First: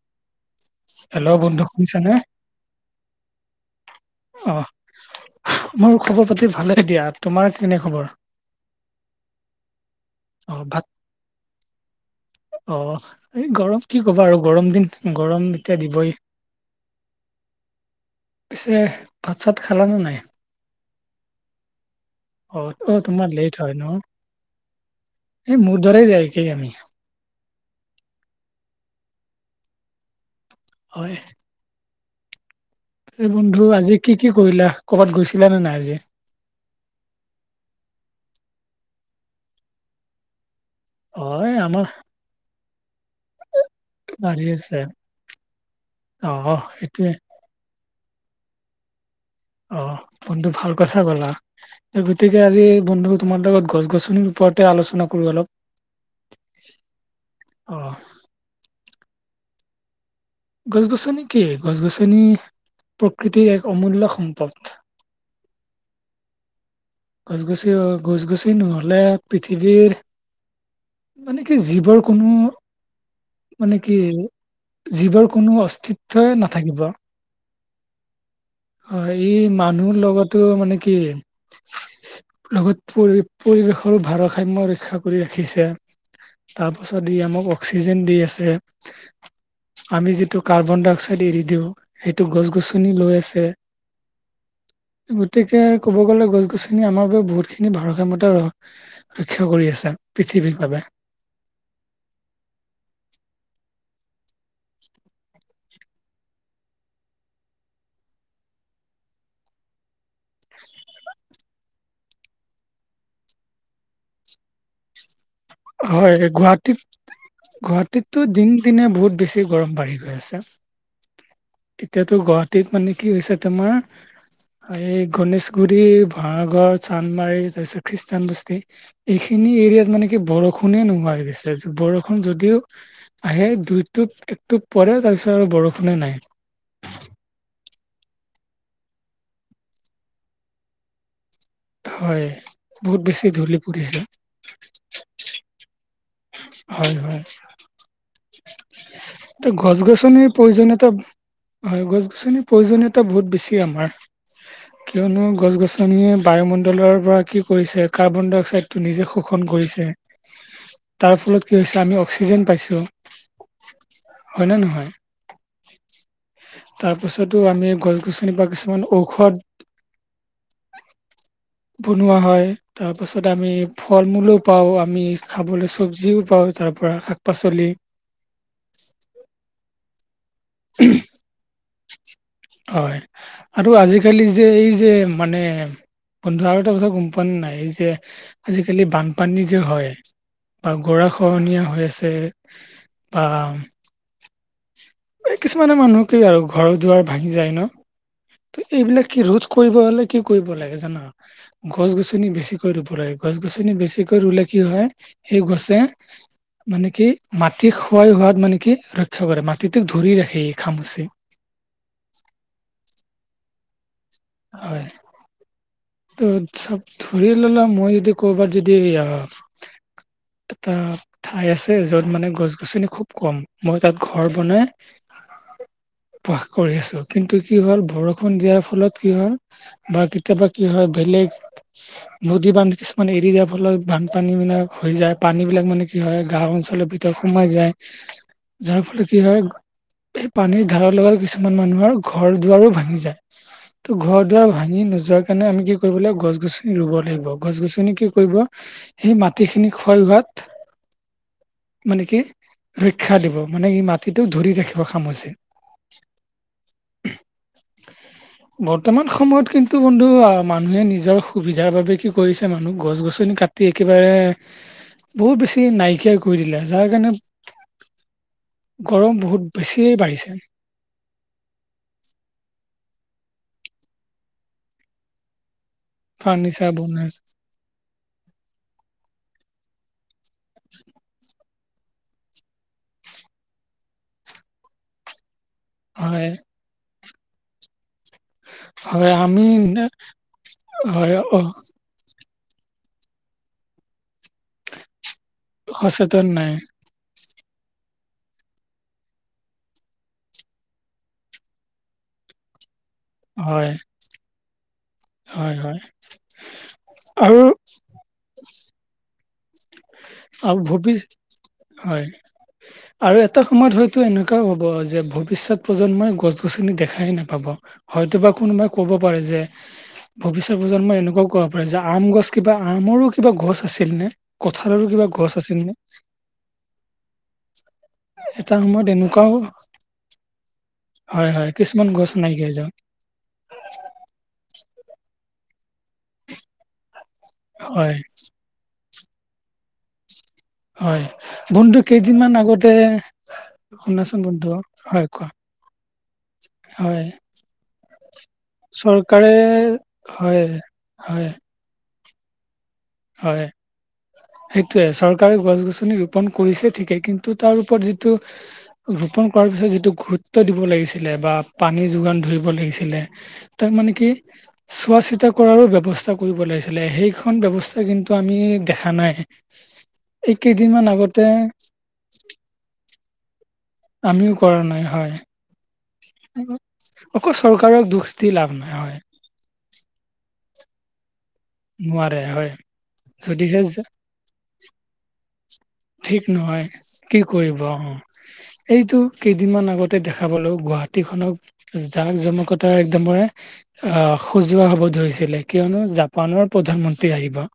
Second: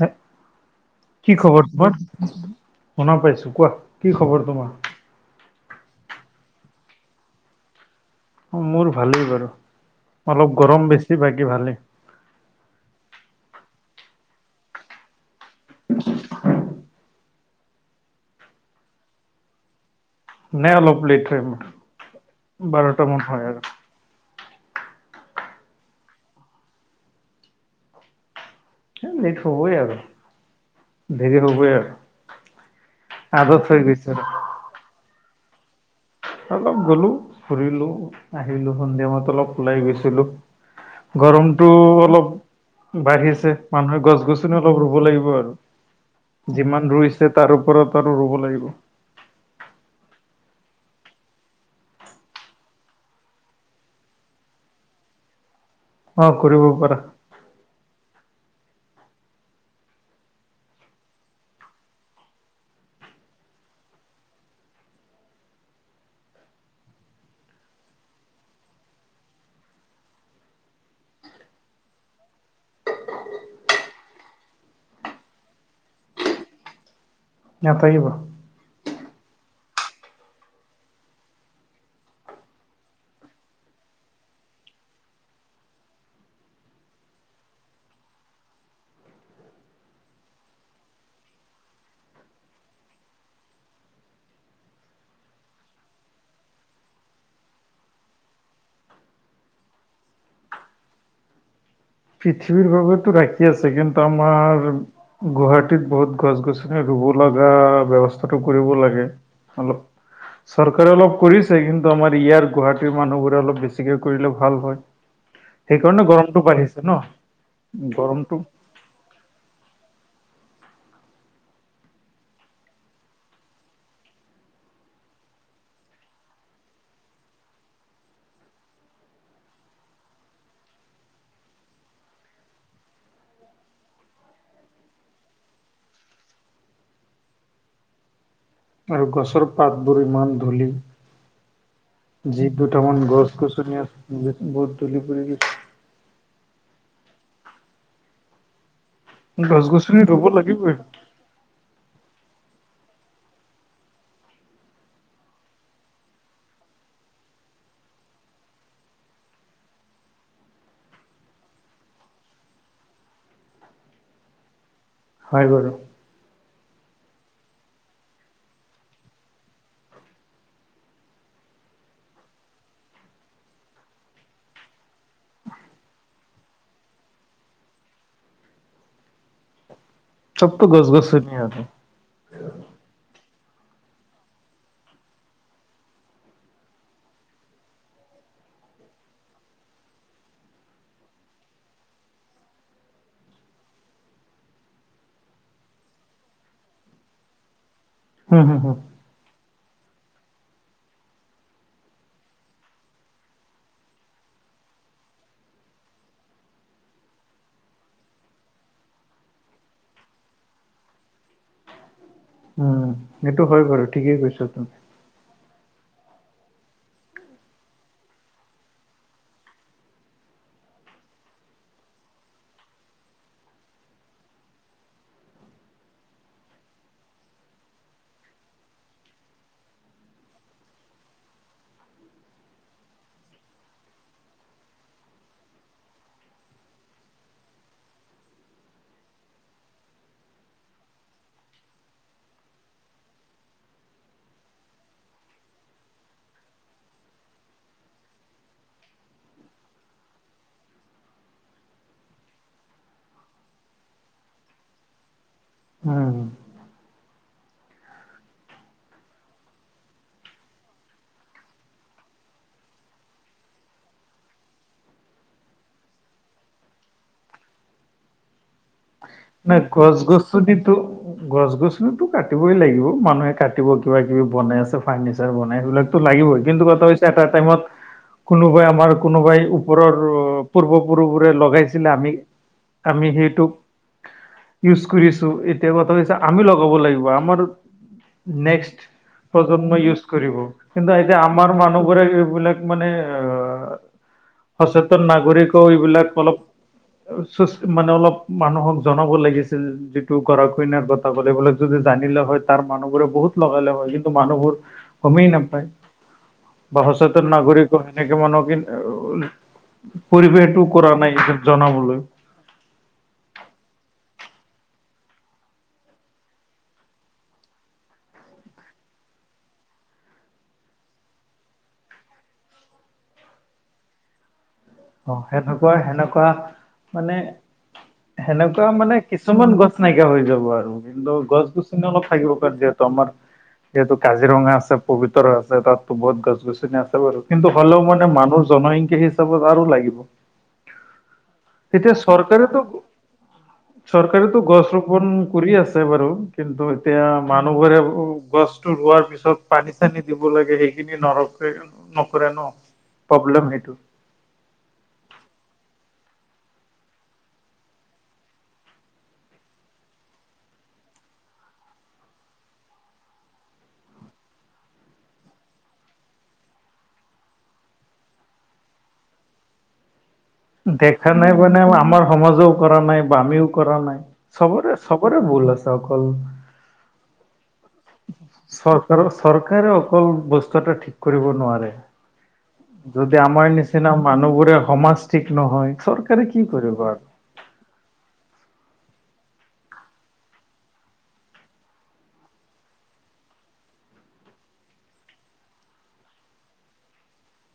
হয়, হেল্ল' কি বন্ধু খবৰ তোমাৰ? শুনিছানে? শুনা পাইছোঁ, কোৱা কি খবৰ তোমাৰ? ফু', মোৰ খবৰ পাতি ভালে দিয়া, তোমাৰ কেনে খবৰ? অ', মোৰ ভালেই বাৰু অলপ অ' ভাত গৰম বেছি বাকি ভালেই', অ', এই গৰম কি ক'বা আৰু গৰম দিন গৰম এতিয়া দিবই', পিছে ভাত চাত খালা নে নাই? নাই অলপ লেট হয় মোৰ', অ', - অ', বাৰটা মান তোমাৰ লেট আৰু হয় ন, এই মোৰ দৰে যায় একেই আমি', এই, লেট হ'বই আৰু হয়। দেৰি হ'বই আৰু', কি আদত বন্ধু হৈ আজি গৈছে কি আৰু কি কৰিলা ক'ৰবাত গৈছিলা নে নাই আজি? অলপ গ'লো ফুৰিলোঁ আহিলোঁ সন্ধিয়া সময়ত অলপ ওলাই গৈছিলোঁ', অ' এই গৰমটো আমাৰ অলপ বাঢ়িছে', মানুহে গছ গাড়ী গছনি আছে। অলপ ৰুব লাগিব আৰু অ' অ, যিমান সেইটোৱে। ৰুইছে', তাৰ ওপৰত আৰু ৰুব লাগিব', অ', তুমিটো ভাল কথায় ক'লা। গতিকে আজি বন্ধু তোমাৰ লগত গছ গছনিৰ ওপতে আলোচনা কৰো অলপ', অ', কৰিব পাৰা', অহ', গছ -গছনি কি, গছ- গছনি প্ৰকৃতিৰ এক অমূল্য সম্পদ। গছ গছ, অ গছ- গছনি নহলে পৃথিৱীৰ মানে কি জীৱৰ কোনো মানে কি, জীৱৰ কোনো অস্তিত্বই নাথাকিব নাথাকিব। হয় ই মানুহ লগতো মানে কি লগত পৰি -পৰিবেশৰো ভাৰসাম্যৰ ৰক্ষা কৰি ৰাখিছে তাৰ পাছত ই আমাক অক্সিজেন দি আছে, আমি যিটো কাৰ্বন -ডাই -অক্সাইড এৰি দিওঁ সেইটো গছ-গছনি লৈ আছে, গতিকে কব গলে গছ -গ ছনিয়ে আমাৰ বাবে বহুতখিনি ভাৰসাম্যতা ৰক্ষা কৰি আছে পৃথিৱীৰ বাবে। পৃথিৱীৰ বাবেতো ৰাখি আছে, কিন্তু আমাৰ গুৱাহাটীত বহুত গছ -গছনি ৰুব লগা ব্যৱস্থাটো কৰিব লাগে। অলপ চৰকাৰে অলপ কৰিছে, কিন্তু আমাৰ ইয়াৰ গুৱাহাটীৰ মানুহবোৰে অলপ বেছিকে কৰিলে ভাল হয়। সেইকাৰণে গৰমতটো বাঢ়িছে। ন গুৱাহাটীতো গৰমটো দিন -দিনে বহুত বেছি গৰম বাঢ়ি গৈ আছে। এতিয়াতো গুৱাহাটীত মানে কি হৈছে তোমাৰ এই গণেশগুৰি, ভাঙাঘৰ, চান্দমাৰী তাৰপিছত খ্ৰীষ্টান বস্তী এইখিনি এৰিয়াত মানে কি বৰষুণে নোহোৱা হৈ গৈছে, বৰষুণ যদিও আহে দুইটোপ একটোপ পৰে তাৰপিছত আৰু বৰষুণে নাই। আৰু গছৰ পাতবোৰ ইমান ধূলি হয়। যি দুটামান বহুত বেছি গছ ধূলি গছনি আছে পৰিছে। বৰ ধূলি বালি হয়, হয়। ত গছ গছনি ৰুব গছ-গছনিৰ লাগিবই প্ৰয়োজনীয়তা হয় গছ গছনিৰ প্ৰয়োজনীয়তা বহুত বেছি আমাৰ। কিয়নো গছ গছনিয়ে বায়ুমণ্ডলৰ পৰা কি কৰিছে, কাৰ্বন- ডাই -অক্সাইডটো নিজে শোষণ কৰিছে। তাৰ ফলত কি হৈছে আমি অক্সিজেন পাইছো। হয় নে নহয়? হয় বাৰু। তাৰপিছতো আমি গছ- গছনিৰ পৰা কিছুমান ঔষধ বনোৱা হয়। তাৰপাছত আমি ফল মূলো পাওঁ, আমি খাবলৈ চবজিও পাওঁ তাৰ পৰা শাক পাচলি চবতো গছ -গছনিয়ে আনে। হয়, আৰু আজিকালি যে এই যে মানে বন্ধু আৰু এটা কথা গম পোৱা নে নাই, এই যে আজিকালি বানপানী যে হয়, বা গৰা খহনীয়া হৈ আছে আ কিছুমানে মানুহকেই আৰু ঘৰ -দুৱাৰ ভাঙি যায় ন উম হম ত হম এইবিলাক কি ৰোধ কৰিব হ'লে কি কৰিব লাগে জানা? গছ- গছনি বেছিকৈ ৰুব লাগে, গছ -গছনি বেছিকৈ ৰুলে কি হয়, সেই গছে মানে কি মাটি ক্ষয় হোৱাত মানে কি ৰক্ষা কৰে, মাটিটোক ধৰি ৰাখে এই খামুচি। উম। সেইটো হয় বাৰু ঠিকেই কৈছ হয়। ত চব ধৰি ললা মই যদি কৰ'বাত যদি এটা ঠাই আছে যত মানে গছ -গছনি খুব কম, মই তাত ঘৰ বনাই বাস কৰি আছোঁ কিন্তু কি হ'ল বৰষুণ দিয়াৰ ফলত কি হল, বা কেতিয়াবা কি হয় বেলেগ নদী বান্ধ কিছুমান এৰি দিয়াৰ ফলত বানপানী বিলাক হৈ যায় পানী বিলাক মানে কি হয় গাওঁ অঞ্চলৰ ভিতৰত সোমাই যায়, যাৰ ফলত কি হয় এই পানীৰ ধাৰৰ লগত কিছুমান মানুহৰ ঘৰ দুৱাৰো ভাঙি যায়। ত' ঘৰ দুৱাৰ ভাঙি নোযোৱাৰ কাৰণে আমি কি কৰিব লাগিব গছ গছনি ৰুব লাগিব, গছ গছনি কি কৰিব সেই মাটিখিনি ক্ষয় হোৱাত মানে কি, ৰক্ষা দিব, মানে কি মাটিটো ধৰি ৰাখিব খামুচি। উম, বৰ্তমান সময়ত কিন্তু বন্ধু আহ মানুহে নিজৰ সুবিধাৰ বাবে কি কৰিছে মানুহ গছ গছনি কাট টি একেবাৰে, বহুত বেছি নাইকিয়া কৰি দিলে যাৰ কাৰণে গৰম। বহুত নাই, বেছিয়ে গছ বাঢ়িছে গছনিটো গছ গছনিটো কাটিবই লাগিব মানুহে কাটিব কিবা কিবি বনাই আছে ফাৰ্নিচাৰ বনাই সেইবিলাক টো লাগিবই, কিন্তু ফাৰ্ণিচাৰ কথা হৈছে বনাই এটা টাইমত কোনোবাই আমাৰ কোনোবাই ওপৰৰ, পূৰ্বপুৰুবোৰে লগাইছিলে, আমি আমি সেইটোক। ইউজ কৰিছোঁ এতিয়া কথা হৈছে হয় আমি লগাব লাগিব, আমাৰ নেক্সট, হয় আমি প্ৰজন্মৰ ইউচ কৰিব, কিন্তু হয় এতিয়া অ আমাৰ মানুহ [unintelligible] এইবিলাক মানে অ সচেতন নাগৰিকও এইবিলাক সচেতন অলপ, নাই চুচ মানে অলপ মানুহক জনাব লাগিছিল, যিটো গৰত কৰা কইনাৰ কথা পাতিবলে যদি জানিলো হয় তাৰ মানুহবোৰে বহুত লগালে হয় কিন্তু মানুহবোৰ, গমেই হয় নাপায়, হয় বা সচেতন আৰু নাগৰিক ত' সেনেকে মানুহ কি, আৰু পৰিৱেশটো কৰা ভৱি নাই এই জনাবলৈ। হয় আৰু এটা সময়ত হয়তো এনেকুৱাও হ'ব যে ভৱিষ্যত প্ৰজন্মই গছ গছনি দেখাই নাপাব। হয়তো বা কোনোবাই ক'ব পাৰে যে ভৱিষ্যত প্ৰজন্মই এনেকুৱাও ক'ব পাৰে যে আম গছ কিবা, আমৰো কিবা গছ আছিল নে? কঁঠালৰো কিবা অ', গছ আছিল নে সেনেকুৱা, সেনেকুৱা মানে- এটা সেনেকুৱা সময়ত মানে এনেকুৱাও কিছুমান গছ নাইকিয়া হৈ যাব আৰু, কিন্তু হয় গছ হয় কিছুমান গছনি গছ অলপ থাকিব নাইকিয়া হৈ যাওঁ কাৰ্যত ত' আমাৰ যিহেতু কাজিৰঙা আছে পবিতৰা আছে তাত বহুত গছ গছনি আছে বাৰু, কিন্তু হ'লেও হয় মানে মানুহ জনসংখ্যা হিচাপত আৰু লাগিব। হয় বন্ধু এতিয়া কেইদিনমান চৰকাৰেতো, আগতে শুনাচোন চৰকাৰেতো বন্ধু গছ ৰোপন হয় কোৱা কৰি আ ছে বাৰু কিন্তু এতিয়া হয় মানুহৰে গছটো ৰোৱাৰ চৰকাৰে পিছত পানী পানী দিব হয় লাগে সেইখিনি হয় নৰকে নকৰে ন'? হয়, প্ৰব্লেম সেইটো সেইটোৱে, চৰকাৰে গছ গছনি ৰোপন কৰিছে ঠিকেই কিন্তু তাৰ ওপৰত যিটো ৰোপন কৰাৰ পিছত যিটো গুৰুত্ব দিব লাগিছিলে বা পানী যোগান ধৰিব লাগিছিলে। তাৰমানে কি চোৱা চিতা কৰাৰো ব্যৱস্থা কৰিব লাগিছিলে সেইখন ব্যৱস তে কিন্তু আমি, দেখা নাই। এই কেইদিনমান দেখা আগতে নাই মানে আমাৰ সমাজও কৰা নাই বা আমিও কৰা নাই, আমিও কৰা চবৰে নাই হয় চবৰে ভুল আছে, অকল অকল চৰকাৰক দুখ দি লাভ নাই, হয়। চৰকাৰৰ চৰকাৰে অকল বস্তুটো ঠিক কৰিব নোৱাৰে, নোৱাৰে হয় যদি আমাৰ যদিহে যে নিচিনা মানুহবোৰে সমাজ ঠিক নহয়। চৰকাৰে ঠিক কি নহয়, কৰিব কি আৰু কৰিবা অ, এইটো কেইদিনমান আগতে দেখা পালোঁ গুৱাহাটীখনক জাক জমকতাৰ একদমৰে আহ সজোৱা হ'ব ধৰিছিলে কিয়নো জাপানৰ প্ৰধানমন্ত্ৰী আহিব।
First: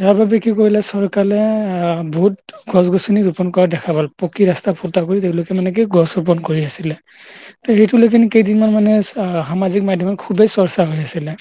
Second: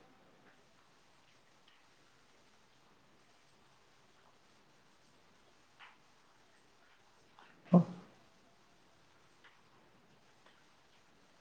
যাৰ বাবে কি কৰিলে চৰকাৰে, আহ বহুত গছ গছনি ৰোপণ কৰা দেখা পালোঁ, পকী ৰাস্তা ফুটা কৰি তেওঁলোকে মানে কি গছ ৰোপণ কৰি আছিলে। ত' সেইটো লেকিন কেইদিনমান মানে আহ সামাজিক মাধ্যমত খুবেই চৰ্চা হৈ আছিলে।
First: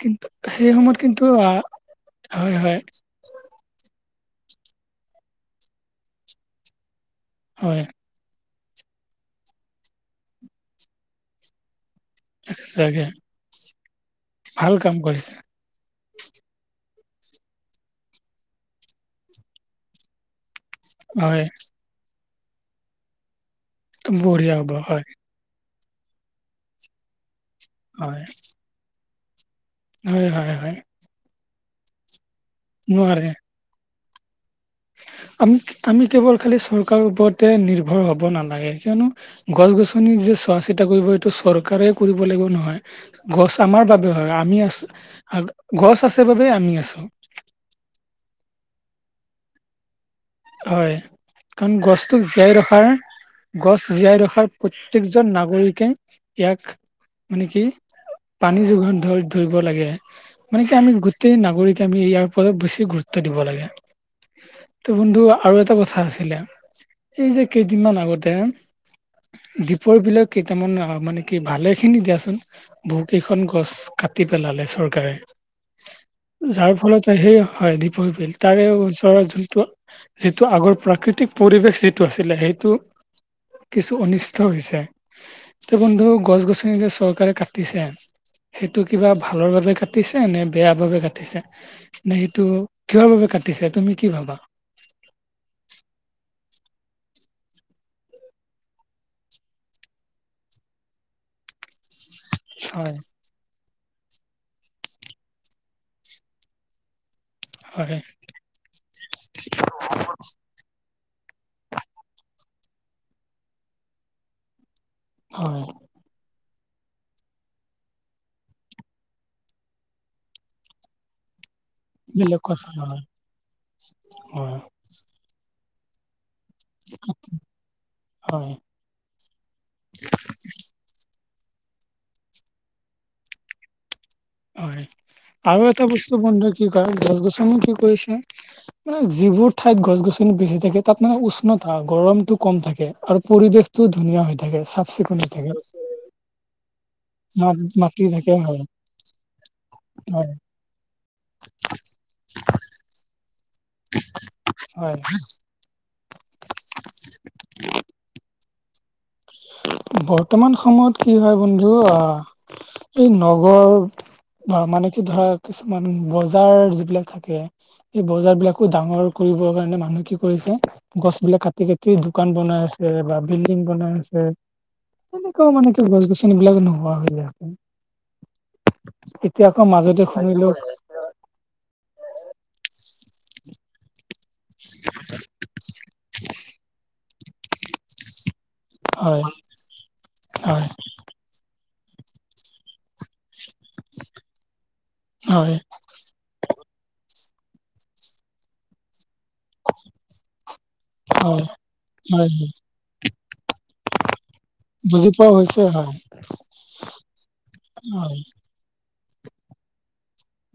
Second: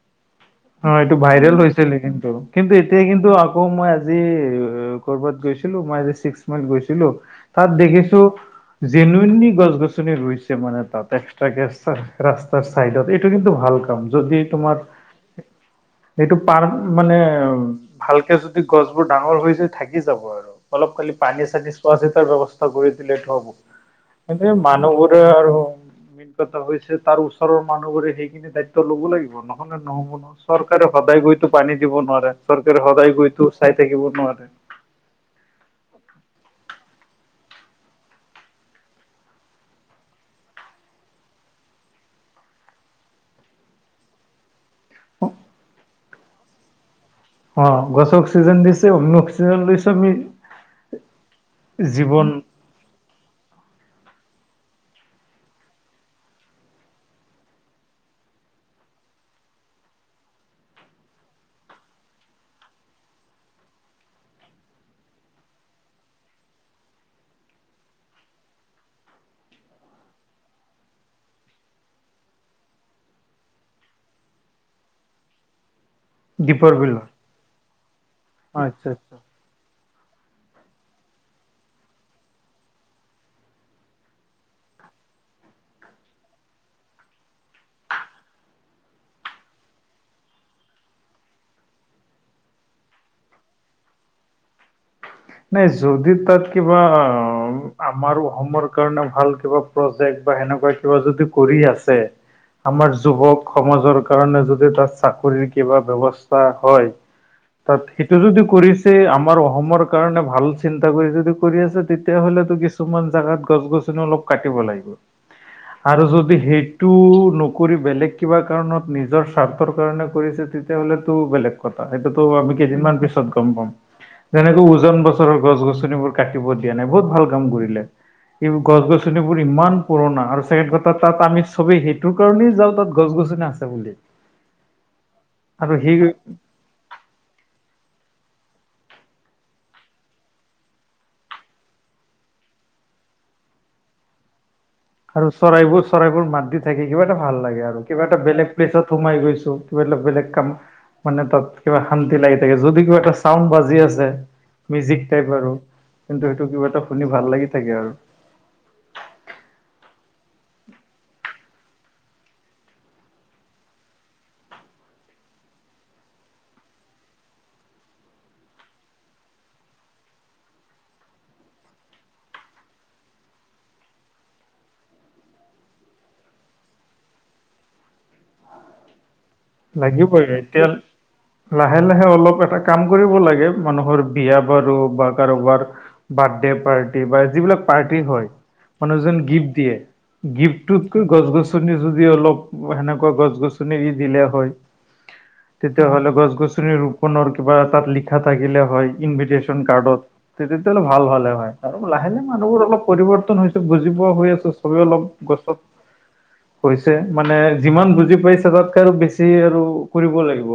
কিন্তু সেই সময়ত অ', এইটো কিন্তু ভাইৰেল আহ হৈছিলে কিন্তু, হয় কিন্তু হয় এতিয়া কিন্তু আ কৌ মই আজি, কৰ'বাত গৈছিলোঁ মই আজি ছিক্সমাইল গৈছিলোঁ। তাত হয় দেখিছোঁ, জেনুউনলি গছ গছনি ৰুইছে মানে তাত এক্সট্ৰা কে ৰাস্তাৰ চাগে চাইডত, এইটো কিন্তু ভাল কাম যদি তোমাৰ গছ। সেইটো পাৰ, মানে ভালকে যদি গছবোৰ ডাঙৰ হৈ যায় থাকি যাব আৰু। অলপ খালি পানী হয় চানি চোৱা-চিতাৰ ব্যৱস্থা কৰি দিলেইটো হ'ব। সেইটোৱে বঢ়িয়া হ'ব হয় মানুহবোৰে আৰু। [unintelligible] হৈছে তাৰ ওচৰৰ মানুহবোৰে হয় সেইখিনি দায়িত্ব ল'ব লাগিব নহ'লে নহ'ব হয় নহয়, হয় হয় চৰকাৰে সদায় গৈতো পানী দিব নোৱাৰে, চৰকাৰে সদায় নোৱাৰে গৈতো চাই থাকিব নোৱাৰে। আমি-আমি কেৱল খালি চৰকাৰৰ ওপৰতে নিৰ্ভৰ হ'ব নালাগে, কিয়নো গছ গছনি যে চোৱা-চিতা কৰিব, সেইটো চৰকাৰে কৰিব লাগিব বুলি নহয়। গছ আমাৰ বাবে হয় আমি আছোঁ, আ গছ আছে বাবেই আমি আছোঁ। অ', গছে অক্সিজেন দিছে অন্য অক্সিজেন লৈছোঁ আমি। হয়, কাৰণ গছটোক জীৱন জীয়াই ৰখাৰ গছ জীয়াই ৰখাৰ প্ৰত্যেকজন নাগৰিকে, ইয়াক, মানে কি পানী যোগান ধৰি ধৰিব লাগে। মানে কি আমি গোটেই নাগৰিকে আমি ইয়াৰ ওপৰত বেছি গুৰুত্ব দিব লাগে। ত বন্ধু আৰু এটা কথা আছিলে, এই যে কেইদিনমান আগতে দীপৰ বিলত কেইটামান অ, মানে কি ভালে খিনি দিয়াচোন। বহুকেইখন গছ কাটি পেলালে চৰকাৰে। দ্বীপৰ যাৰ বিলৰ ফলত, সেই হয় দীপৰ বিল, তাৰে আচ্ছা আচ্ছা ওচৰৰ যোনটো যিটো আগৰ প্ৰাকৃতিক পৰিৱেশ যিটো আছিলে, সেইটো কিছু অনিষ্ট হৈছে, ত' বন্ধু গছ গছনি যে চৰকাৰে কাটিছে। সেইটো কিবা ভালৰ বাবে কাটিছে নে বেয়া বাবে কাটিছে? নে সেইটো, কিহৰ বাবে কাটিছে তুমি কি ভাবা? নাই, যদি তাত কিবা অ, আমাৰ অসমৰ কাৰণে ভাল কিবা প্ৰজেক্ট বা সেনেকুৱা কিবা যদি কৰি আছে, হয় আমাৰ যুৱক সমাজৰ কাৰণে যদি তাত চাকৰিৰ কিবা ব্যৱস্থা হয়। তাত হয় সেইটো যদি কৰিছে, আমাৰ অহমৰ কাৰণে ভাল চিন্তা কৰি যদি কৰি আছে তেতিয়াহ'লেটো কিছুমান জাগাত গছ গছনি অলপ কাটিব লাগিব। হয়, আৰু যদি সেইটো নকৰি বেলেগ কিবা কাৰণত নিজৰ স্বাৰ্থৰ কাৰণে কৰিছে তে তেতিয়াহ'লেটো বেলেগ। কথা সেইটোতো বেলেগ আমি কথা কেইদিনমান নহয় পিছত গম পাম, হয় যেনেকৈ উজান বজাৰৰ গছ গছনিবোৰ। কাটিব দিয়া নাই, বহুত ভাল কাম কৰিলে, হয় গছ গছ গছনিবোৰ ইমান পুৰণা, আৰু চাগে তাত তাত আমি চবেই সেইটোৰ কাৰণেই যাওঁ তাত গছ গছনি আছে বুলি। [unintelligible] হয়, আৰু এটা বস্তু বন্ধু কি কয় গছ গছনি কি কৰিছে এ যিবোৰ ঠাইত গছ গছনি বেছি থাকে তাত মানে উষ্ণতা, গৰমটো কম থাকে আৰু পৰিৱেশ টো ধুনীয়া হৈ থাকে, চা আৰু চৰাইবোৰ-চৰাইবোৰ মাত দি থাকি কিবা এটা ভাল মা লাগে আৰু মাটি কিবা এটা থাকে বেলেগ হয় প্লেছত সোমাই গৈছো কিবা এটা বেলেগ হয় কাম মানে, তাত কিবা শান্তি লাগি থাকে যদি কিবা এটা চাউণ্ড বাজি আছে হয় মিউজিক টাইপ আৰু, কিন্তু সেইটো কিবা এটা শুনি ভাল লাগি থাকে আৰু। বৰ্তমান সময়ত কি হয় বন্ধু, আহ এই নগৰ বা মানে কি ধৰা কিছুমান, বজাৰ যিবিলাক থাকে। এই বজাৰ বিলাকো ডাঙৰ কৰিবৰ কাৰণে মানুহ কি কৰিছে গছবিলাক কাটি কাটি দোকান বনাই আছে বা বিল্ডিং বনাই আছে। হে তেনেকুৱাও মানে কি গছ গছনিবিলাক নোহোৱা হৈ আছে। এতিয়া আকৌ মাজতে লাগিবই শুনিলো এতিয়া লাহে লাহে অলপ এটা কাম কৰিব লাগে মানুহৰ বিয়া বাৰু বা কাৰোবাৰ বাৰ্ডে পাৰ্টি বা যিবিলাক পাৰ্টি হয় মানুহজন হয় গিফ্ট দিয়ে হয় গিফ্টটোত গছ গছনি যদি অলপ সেনেকুৱা গছ গছনি এৰি দিলে হয়। হয় তেতি- হলে গছ গছনি ৰুপনৰ কিবা তাত লিখা থাকিলে হয় ইনভিটেশচন কাৰ্ডত। তে তেতিয়াহ'লে ভাল হ'লে হয় আৰু লাহে লাহে হয় হয় মানুহবোৰ অলপ পৰিৱৰ্তন হৈছে বুজি পোৱা হৈ আছে ছবে অলপ। [unintelligible] হৈছে হয়। কৈছে মানে যিমান বুজি হয় পাইছে তাতকে আৰু বেছ- তে আৰু কৰিব লাগিব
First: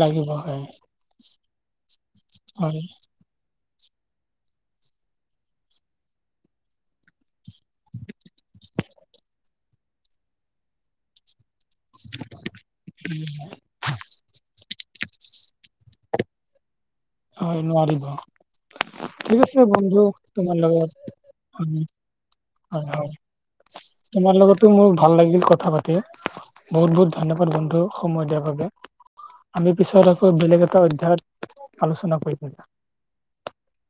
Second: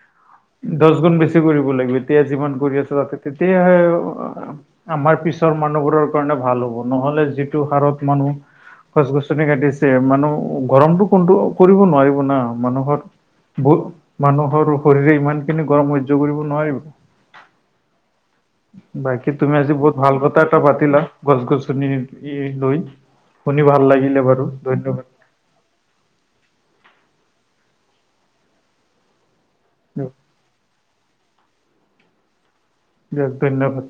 লাগিব হয় দচ গুন বেছি কৰিব লাগিব। গোটেই জীৱন হয় কৰি আছো বাপেকে যেতিয়া হয় আ আমাৰ পিছৰ মানুহবোৰৰ কাৰণে ভাল হ'ব নহলে যিটো হাৰত মানুহ। গছ গছনি কাটিছে মানুহ গৰমটো কোনতো কৰিব নোৱাৰিব নোৱাৰিব না মানুহৰ। [unintelligible] ব মানুহৰ শৰীৰে ইমানখিনি গৰম সহ্য কৰিব নোৱাৰিব। হয় নোৱাৰিব। বাকী ঠিক তুমি আছে আজি বহুত বন্ধু ভাল কথা তোমাৰ এটা লগত পাতিলা গছ উম, গছনি ই লৈ। হয় হয় শুনি ভাল লাগিলে তোমাৰ বাৰু লগতো মোৰ ধন্যবাদ ভাল লাগিল কথা পাত- তে বহুত বহুত ধন্যবাদ বন্ধু সময় দিয়াৰ বাবে আমি পিছত আকৌ বেলেগ এটা অধ্যয়ায়ত আলোচনা কৰিম এটা। দিয়ক ধন্যবাদ।